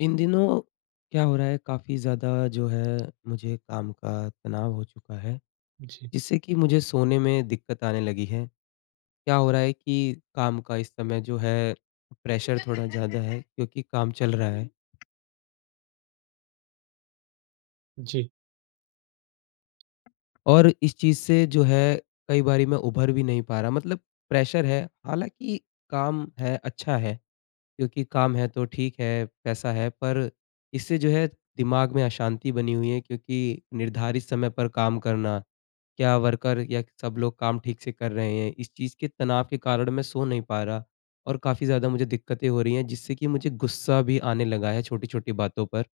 इन दिनों क्या हो रहा है काफ़ी ज़्यादा जो है, मुझे काम का तनाव हो चुका है, जी, जिससे कि मुझे सोने में दिक्कत आने लगी है। क्या हो रहा है कि काम का इस समय जो है प्रेशर थोड़ा ज़्यादा है क्योंकि काम चल रहा है हुँ। जी, और इस चीज़ से जो है कई बारी मैं उभर भी नहीं पा रहा, मतलब प्रेशर है, हालाँकि काम है, अच्छा है, क्योंकि काम है तो ठीक है, पैसा है, पर इससे जो है दिमाग में अशांति बनी हुई है क्योंकि निर्धारित समय पर काम करना, क्या वर्कर या सब लोग काम ठीक से कर रहे हैं? इस चीज़ के तनाव के कारण मैं सो नहीं पा रहा और काफ़ी ज़्यादा मुझे दिक्कतें हो रही हैं, जिससे कि मुझे गुस्सा भी आने लगा है छोटी-छोटी बातों पर।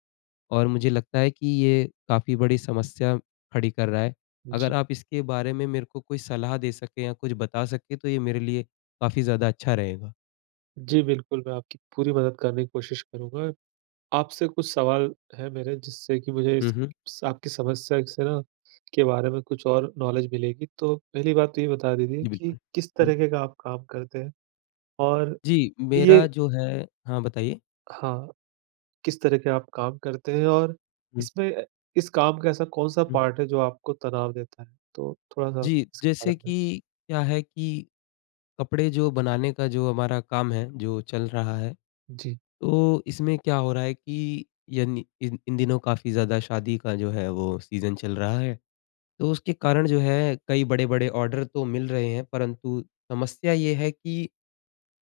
और मुझे लगता है कि ये काफ़ी बड़ी समस्या खड़ी कर रहा है। अगर जी। आप इसके बारे में मेरे को कोई सलाह दे सकें या कुछ बता सकें, तो ये मेरे लिए काफ़ी ज़्यादा अच्छा रहेगा। जी, बिल्कुल, मैं आपकी पूरी मदद करने की कोशिश करूँगा। आपसे कुछ सवाल है मेरे, जिससे कि मुझे हुँ, इस हुँ। स आपकी समस्या से ना के बारे में कुछ और नॉलेज मिलेगी। तो पहली बात तो ये बता दीजिए जी, कि बिल्कुल। किस हुँ। तरीके का आप काम करते हैं? और जी, ये मेरा जो है। हाँ, बताइए। हाँ, किस तरह के आप काम करते हैं, और हुँ, इसमें इस काम का ऐसा कौन-सा हुँ। पार्ट है जो आपको तनाव देता है? तो थोड़ा-सा जी, इसके जैसे बारे में। कि क्या है कि कपड़े जो बनाने का जो हमारा काम है, जो चल रहा है, जी, तो इसमें क्या हो रहा है कि यानी इन इन दिनों काफ़ी ज़्यादा शादी का जो है वो सीज़न चल रहा है, तो उसके कारण जो है कई बड़े-बड़े ऑर्डर तो मिल रहे हैं, परंतु समस्या ये है कि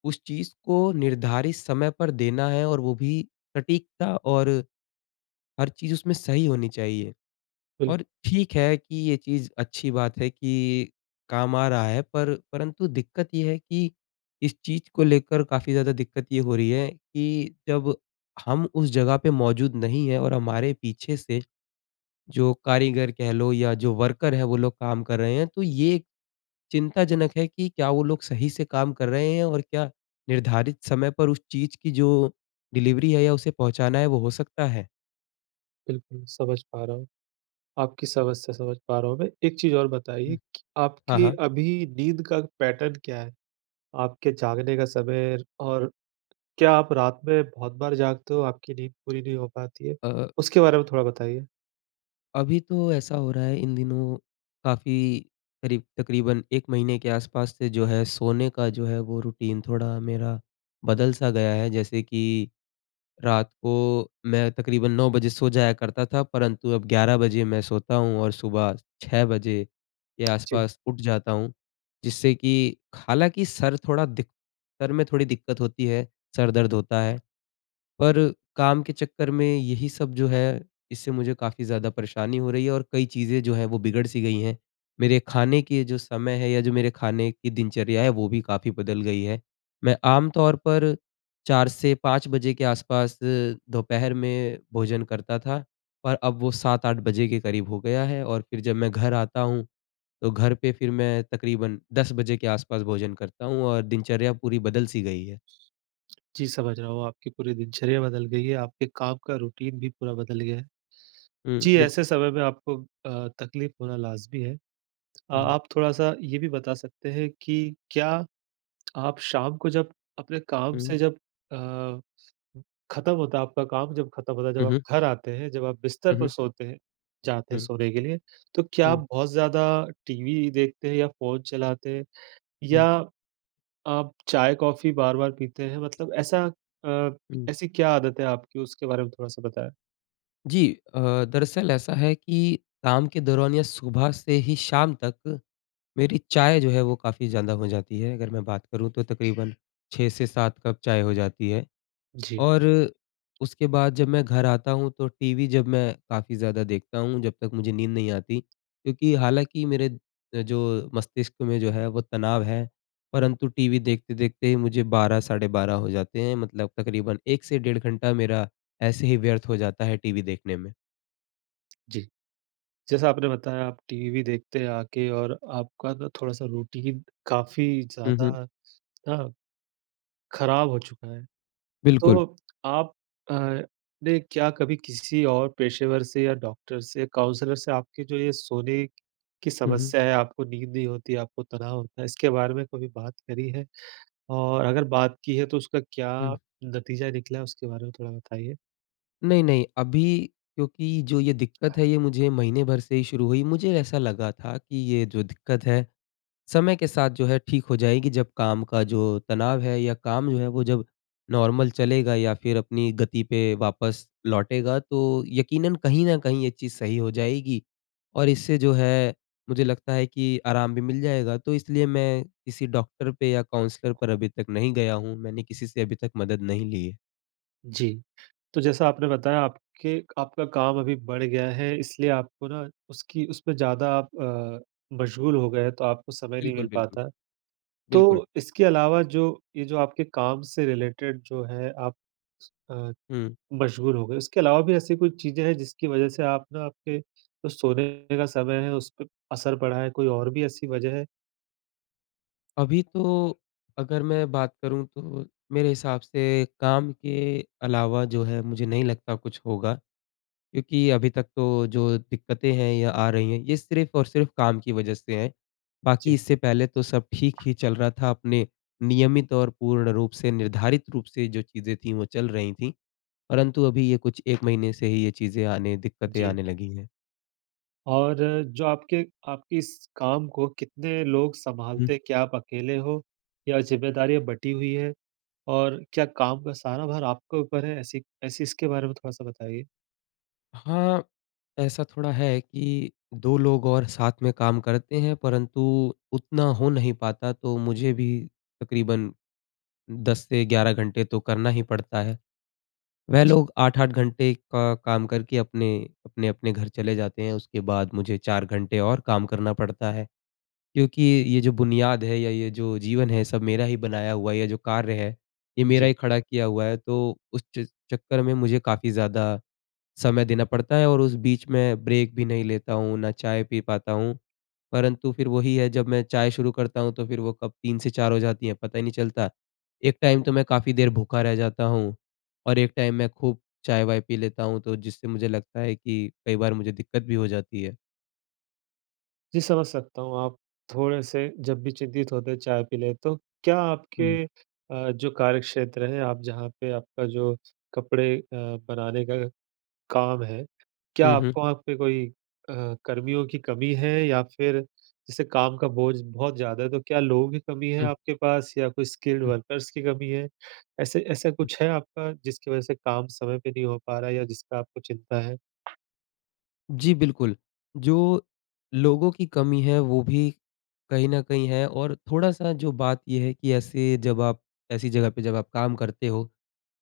उस चीज़ को निर्धारित समय पर देना है और वो भी सटीकता और हर चीज़ उसमें सही होनी चाहिए। बिल और ठीक है कि ये चीज़ अच्छी बात है कि काम आ रहा है, पर परंतु दिक्कत ये है कि इस चीज़ को लेकर काफ़ी ज़्यादा दिक्कत ये हो रही है कि जब हम उस जगह पे मौजूद नहीं हैं और हमारे पीछे से जो कारीगर कह लो या जो वर्कर है वो लोग काम कर रहे हैं, तो ये एक चिंताजनक है कि क्या वो लोग सही से काम कर रहे हैं और क्या निर्धारित समय पर उस चीज़ की जो डिलीवरी है या उसे पहुँचाना है वो हो सकता है? बिल्कुल, समझ पा रहा हूँ। आपकी समस्या समझ पा रहा हूँ मैं। एक चीज़ और बताइए हुँ। कि हाँ, आपकी हाँ। अभी नींद का पैटर्न क्या है? आपके जागने का समय, और क्या आप रात में बहुत बार जागते हो, आपकी नींद पूरी नहीं हो पाती है? अ उसके बारे में थोड़ा बताइए। अभी तो ऐसा हो रहा है, इन दिनों काफ़ी करीब तकरीबन 1 महीने के आसपास से जो है सोने का जो है वो रूटीन थोड़ा मेरा बदल सा गया है। जैसे कि रात को मैं तकरीबन 9 बजे सो जाया करता था, परंतु अब 11 बजे मैं सोता हूँ और सुबह 6 बजे के जी। आसपास उठ जाता हूँ। जिससे कि हालाँकि सर में थोड़ी दिक्कत होती है, सर दर्द होता है। पर काम के चक्कर में यही सब जो है, इससे मुझे काफ़ी ज़्यादा परेशानी हो रही है और कई चीज़ें जो हैं वो बिगड़-सी गई हैं। मेरे खाने के जो समय है या जो मेरे खाने की दिनचर्या है वो भी काफ़ी बदल गई है। मैं आम तौर पर 4 से 5 बजे के आस-पास दोपहर में भोजन करता था, पर अब वो 7-8 बजे के करीब हो गया है और फिर जब मैं घर आता हूँ, तो घर पे फिर मैं तकरीबन 10 बजे के आस-पास भोजन करता हूँ और दिनचर्या पूरी बदल-सी गई है। जी, समझ रहा हूँ, आपकी पूरी दिनचर्या बदल गई है, आपके काम का रूटीन भी पूरा बदल गया है। हुँ, जी, ऐसे बिल्कुल। समय में आपको तकलीफ़ होना लाज़मी है। हुँ, आप थोड़ा-सा ये भी बता सकते हैं कि क्या आप शाम को जब अपने काम हुँ। से जब अ खत्म होता है, आपका काम जब खत्म होता है, जब हुँ, आप हुँ। घर आते हैं, जब आप बिस्तर हुँ, पर हुँ। सोते हैं, जाते हैं हुँ, सोने के लिए, तो क्या आप हुँ, बहुत ज़्यादा टीवी देखते हैं या फ़ोन चलाते हैं, हुँ, या आप चाय-कॉफ़ी बार-बार पीते हैं? मतलब ऐसा अ, हुँ। ऐसी क्या आदत है आपकी, उसके बारे में थोड़ा-सा बताएँ? जी। दरअसल ऐसा है कि काम के दौरान या सुबह से ही शाम तक मेरी चाय जो है वो काफ़ी ज़्यादा हो जाती है। अगर मैं बात करूँ तो तकरीबन 6 से 7 कप चाय हो जाती है। जी, और उसके बाद जब मैं घर आता हूँ तो टीवी जब मैं काफ़ी ज़्यादा देखता हूँ जब तक मुझे नींद नहीं आती, क्योंकि हालाँकि मेरे जो मस्तिष्क में जो है वो तनाव है, परंतु टीवी देखते-देखते ही मुझे 12 साढ़े 12 हो जाते हैं, मतलब तकरीबन 1 से डेढ़ घंटा मेरा ऐसे ही व्यर्थ हो जाता है टीवी देखने में। जी। जैसा आपने बताया, आप टीवी भी देखते हैं आके, और आपका ना थोड़ा-सा रूटीन काफ़ी हुँ, ज़्यादा हुँ। ना खराब हो चुका है। बिल्कुल। तो आप अ, ने क्या कभी किसी और पेशेवर से या डॉक्टर से, काउंसलर से आपके जो ये सोने की हुँ, हुँ, समस्या है, आपको नींद नहीं होती, आपको तनाव होता है, इसके बारे में कभी बात करी है? और अगर बात की है तो उसका क्या हुँ। नतीजा निकला है, उसके बारे में थोड़ा बताइए? नहीं, नहीं, अभी क्योंकि जो ये दिक्कत है ये मुझे महीने भर से ही शुरू हुई। मुझे ऐसा लगा था कि ये जो दिक्कत है समय के साथ जो है ठीक हो जाएगी, जब काम का जो तनाव है या काम जो है वो जब नॉर्मल चलेगा या फिर अपनी गति पे वापस लौटेगा, तो यकीनन कहीं न कहीं ये चीज़ सही हो जाएगी और इससे जो है मुझे लगता है कि आराम भी मिल जाएगा। तो इसलिए मैं किसी डॉक्टर पे या काउंसलर पर अभी तक नहीं गया हूँ। मैंने किसी से अभी तक मदद नहीं ली है। जी। तो जैसा आपने बताया, आपके आपका काम अभी बढ़ गया है, इसलिए आपको ना उसकी उसमें ज़्यादा आप मशगूल हो गए हैं, तो आपको समय नहीं बिल्कुल, मिल बिल्कुल, पाता। बिल्कुल। तो इसके अलावा जो ये जो आपके काम से रिलेटेड जो है, आप अ, हुँ। मशगूल हो गए, उसके अलावा भी ऐसी कोई चीज़ें हैं जिसकी वजह से आप ना आपके जो सोने का समय है उस पे असर पड़ा है, कोई और भी ऐसी वजह है? अभी तो अगर मैं बात करूँ तो मेरे हिसाब से काम के अलावा जो है मुझे नहीं लगता कुछ होगा। क्योंकि अभी तक तो जो दिक्कतें हैं या आ रही हैं ये सिर्फ़ और सिर्फ़ काम की वज़ह से हैं। बाकी जी। इससे पहले तो सब ठीक ही चल रहा था, अपने नियमित और पूर्ण रूप से निर्धारित रूप से जो चीज़ें थीं वो चल रही थीं। परंतु अभी ये कुछ 1 महीने से ही ये चीज़ें आने दिक्कतें जी। आने लगी हैं। और जो आपके आपके इस काम को कितने लोग सँभालते हैं? क्या आप अकेले हो या ज़िम्मेदारियाँ बँटी हुई हैं? और क्या काम का सारा भार आपके ऊपर है? ऐसी ऐसी इसके बारे में थोड़ा-सा बताइए? हाँ, ऐसा थोड़ा है कि 2 लोग और साथ में काम करते हैं, परंतु उतना हो नहीं पाता, तो मुझे भी तकरीबन 10 से 11 घंटे तो करना ही पड़ता है। वह लोग 8-8 घंटे का काम करके अपने-अपने घर चले जाते हैं, उसके बाद मुझे 4 घंटे और काम करना पड़ता है। क्योंकि ये जो बुनियाद है या ये जो जीवन है, सब मेरा ही बनाया हुआ है, ये जो कार्य है, ये मेरा जी। ही खड़ा किया हुआ है, तो उस च चक्कर में मुझे काफ़ी ज़्यादा समय देना पड़ता है और उस बीच में ब्रेक भी नहीं लेता हूँ, ना चाय पी पाता हूँ। परंतु फिर वही है, जब मैं चाय शुरू करता हूँ तो फिर वो कब 3 से 4 हो जाती है, पता ही नहीं चलता। एक टाइम तो मैं काफ़ी देर भूखा रह जाता हूँ और एक टाइम मैं खूब चाय-वाय पी लेता हूँ, तो जिससे मुझे लगता है कि कई बार मुझे दिक्कत भी हो जाती है। जी, समझ सकता हूँ। आप थोड़े-से जब भी चिंतित होते हैं, चाय पी लें। तो क्या जी। आपके जो कार्यक्षेत्र है, आप जहाँ पे आपका जो कपड़े बनाने का काम है, क्या हुँ, हुँ, आपको वहाँ पे कोई अ, कर्मियों की कमी है, या फिर जैसे काम का बोझ बहुत ज़्यादा है, तो क्या लोगों की कमी है हुँ, आपके पास, या कोई स्किल्ड हुँ, वर्कर्स की कमी है? ऐसे ऐसा हुँ। कुछ है आपका जिसकी वज़ह से काम समय पे नहीं हो पा रहा है या जिसका आपको चिंता है? जी, बिल्कुल। जो लोगों की कमी है वो भी कहीं न कहीं है और थोड़ा-सा जो बात ये है कि ऐसे जब आप ऐसी जगह पे जब आप काम करते हो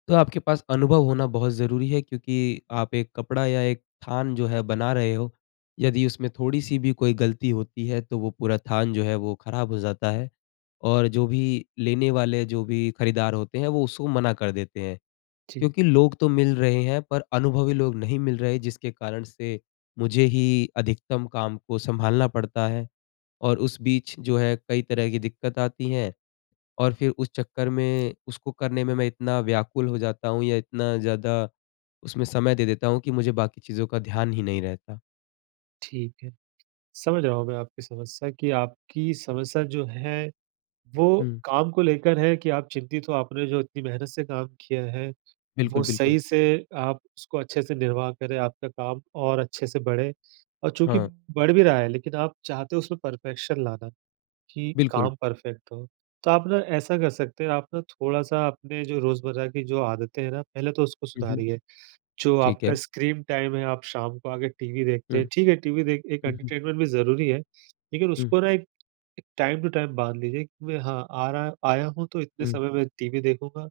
तो आपके पास अनुभव होना बहुत ज़रूरी है, क्योंकि आप एक कपड़ा या एक थान जो है बना रहे हो, यदि उसमें थोड़ी-सी भी कोई गलती होती है तो वो पूरा थान जो है वो ख़राब हो जाता है। और जो भी लेने वाले जो भी खरीदार होते हैं वो उसको मना कर देते हैं। जी, क्योंकि लोग तो मिल रहे हैं पर अनुभवी लोग नहीं मिल रहे, जिसके कारण से मुझे ही अधिकतम काम को सँभालना पड़ता है और उस बीच जो है कई तरह की दिक्कत आती हैं। और फिर उस चक्कर में उसको करने में मैं इतना व्याकुल हो जाता हूँ या इतना ज़्यादा उसमें समय दे देता हूँ कि मुझे बाकी चीज़ों का ध्यान ही नहीं रहता। ठीक है। समझ रहा हूँ मैं आपकी समस्या जो है, वो हुँ, काम को लेकर है, कि आप चिंतित हो, आपने जो इतनी मेहनत से काम किया है, बिल्कुल, वो बिल्कुल। सही से आप उसको अच्छे से निर्वाह करें, आपका काम और अच्छे से बढ़े, और चूँकि हाँ, बढ़ भी रहा है, लेकिन आप चाहते हो उसमें परफ़ेक्शन लाना, कि बिल्कुल। काम परफ़ेक्ट हो। तो आप ना ऐसा कर सकते हैं, आप ना थोड़ा-सा अपने जो रोज़मर्रा की जो आदतें हैं ना, पहले तो उसको हुँ, हुँ, सुधारिए। जो ठीक है। आपका स्क्रीन टाइम है, आप शाम को आके टीवी देखते हैं, हुँ, ठीक है, टीवी देख एक हुँ, हुँ, एंटरटेनमेंट भी ज़रूरी है, लेकिन हुँ, उसको ना एक एक टाइम टू टाइम बाँध लीजिए, कि मैं हाँ, आ रहा आया हूँ तो इतने हुँ, समय में टीवी देखूँगा,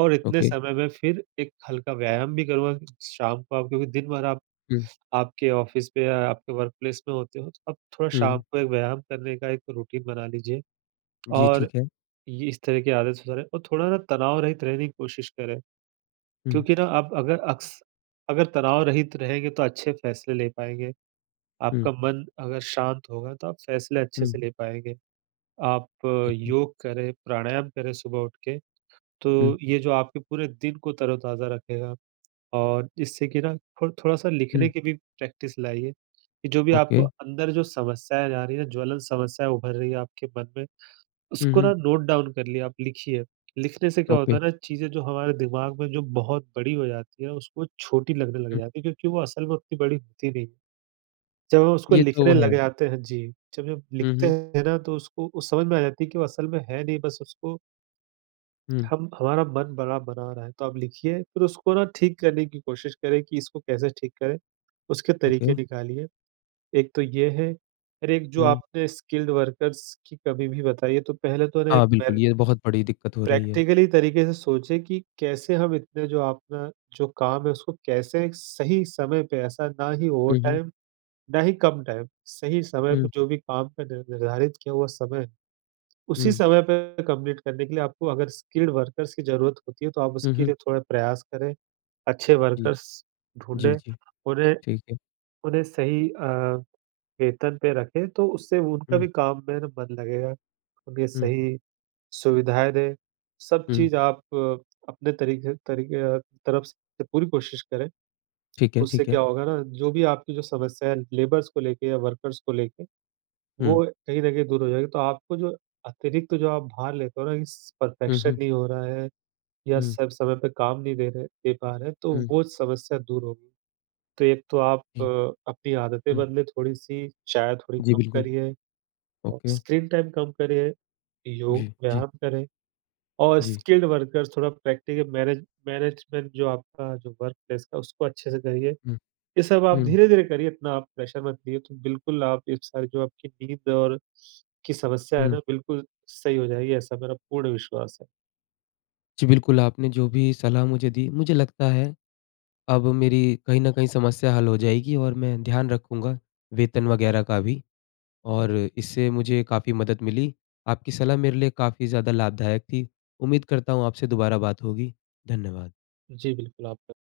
और इतने ओके। समय में फिर एक हल्का व्यायाम भी करूँगा, कि शाम को आप, क्योंकि दिन भर आप हुँ, आपके ऑफ़िस पे या आपके वर्क प्लेस में होते हो, तो आप थोड़ा शाम हुँ, को एक व्यायाम करने का एक रूटीन बना लीजिए। जी, और ठीक है। ये इस तरह की आदत सुधारें, और थोड़ा ना तनाव रहित रहने की कोशिश करें। हुँ, क्योंकि ना आप अगर तनाव रहित रहेंगे तो अच्छे फ़ैसले ले पाएँगे। हुँ, आपका मन अगर शांत होगा तो आप फ़ैसले अच्छे हुँ, से ले पाएँगे। आप ओके। योग करें, प्राणायाम करें सुबह उठ के, हुँ, तो ये जो आपके पूरे दिन को तरोताज़ा रखेगा। और इससे कि ना थो थोड़ा-सा हुँ, लिखने की भी प्रैक्टिस लाइए, कि जो भी ओके। आपको अंदर जो समस्याएँ आ रही हैं, ज्वलन समस्याएँ उभर रही है आपके मन में, हुँ, उसको हुँ, ना नोट डाउन कर लिया, आप लिखिए। लिखने से क्या ओके। होता है ना, चीज़ें जो हमारे दिमाग में जो बहुत बड़ी हो जाती है, उसको छोटी लगने लग हुँ, जाती है, क्योंकि वो असल में उतनी बड़ी होती नहीं है। जब हम उसको ये तो लिखने है। लग जाते हैं, जी, जब हम हुँ, लिखते हुँ, हैं ना, तो उसको वो समझ में आ जाती है कि वो असल में है नहीं, बस उसको हुँ, हम हमारा मन बड़ा बना रहा है। तो आप लिखिए, फिर उसको ना ठीक करने की कोशिश करें, कि इसको कैसे ठीक करें, उसके ओके। तरीके निकालिए। एक तो ये है, और एक जो हुँ, आपने स्किल्ड वर्कर्स की कमी भी बताई है, तो पहले तो ना एक हाँ, बिल्कुल, ये बहुत बड़ी दिक्कत हो रही है। प्रैक्टिकली तरीके से सोचे कि कैसे हम इतने जो अपना जो काम है उसको कैसे सही समय पे, ऐसा ना ही हुँ, हुँ, ओवरटाइम, ना ही कम टाइम, सही समय पे हुँ, जो भी काम का नि निर्धारित किया हुआ समय है, उसी हुँ, समय पे कंप्लीट करने के लिए आपको अगर स्किल्ड वर्कर्स की ज़रूरत होती है तो आप हुँ, उसके हुँ, लिए थोड़ा प्रयास करें। अच्छे जी, वर्कर्स जी, ढूँढें, जी, उन्हें ठीक है। उन्हें सही वेतन पे रखें, तो उससे उनका हुँ, भी काम में ना मन लगेगा, उनके हुँ, सही सुविधाएँ दें, सब हुँ। चीज़ आप अपने तरीके तरीके तरफ से पूरी कोशिश करें। ठीक है, उससे ठीक है। क्या होगा ना, जो भी आपकी जो समस्या है लेबर्स को लेके या वर्कर्स को लेके, वो हुँ, कहीं न कहीं दूर हो जाएगी। तो आपको जो अतिरिक्त जो आप भार लेते हो ना, इस हुँ, परफेक्शन हुँ, नहीं हो रहा है, या हुँ, सब समय पे काम नहीं दे पा रहे हैं, तो हुँ, वो समस्या दूर होगी। तो एक तो आप जी, अपनी आदतें हुँ, बदलें थोड़ी-सी, चाय थोड़ी जी, कम बिल्कुल। करिए, और ओके, स्क्रीन टाइम कम करिए, जी, योग, जी, व्यायाम करें। और जी, स्किल्ड वर्कर्स थोड़ा प्रैक्टिकल, मैनेजमेंट जो आपका जो वर्क प्लेस का, उसको अच्छे से करिए। हुँ, ये सब आप हुँ, धीरे-धीरे करिए, इतना आप प्रेशर मत लिए, तो बिल्कुल आप, ये सारी जो आपकी नींद और की समस्या है हुँ। ना, बिल्कुल सही हो जाएगी, ऐसा मेरा पूर्ण विश्वास है। जी, बिल्कुल, आपने जो भी सलाह मुझे दी, मुझे लगता है अब मेरी कहीं न कहीं समस्या हल हो जाएगी और मैं ध्यान रखूँगा वेतन वगैरह का भी और इससे मुझे काफ़ी मदद मिली। आपकी सलाह मेरे लिए काफ़ी ज़्यादा लाभदायक थी। उम्मीद करता हूँ आपसे दोबारा बात होगी। धन्यवाद। जी, बिल्कुल आप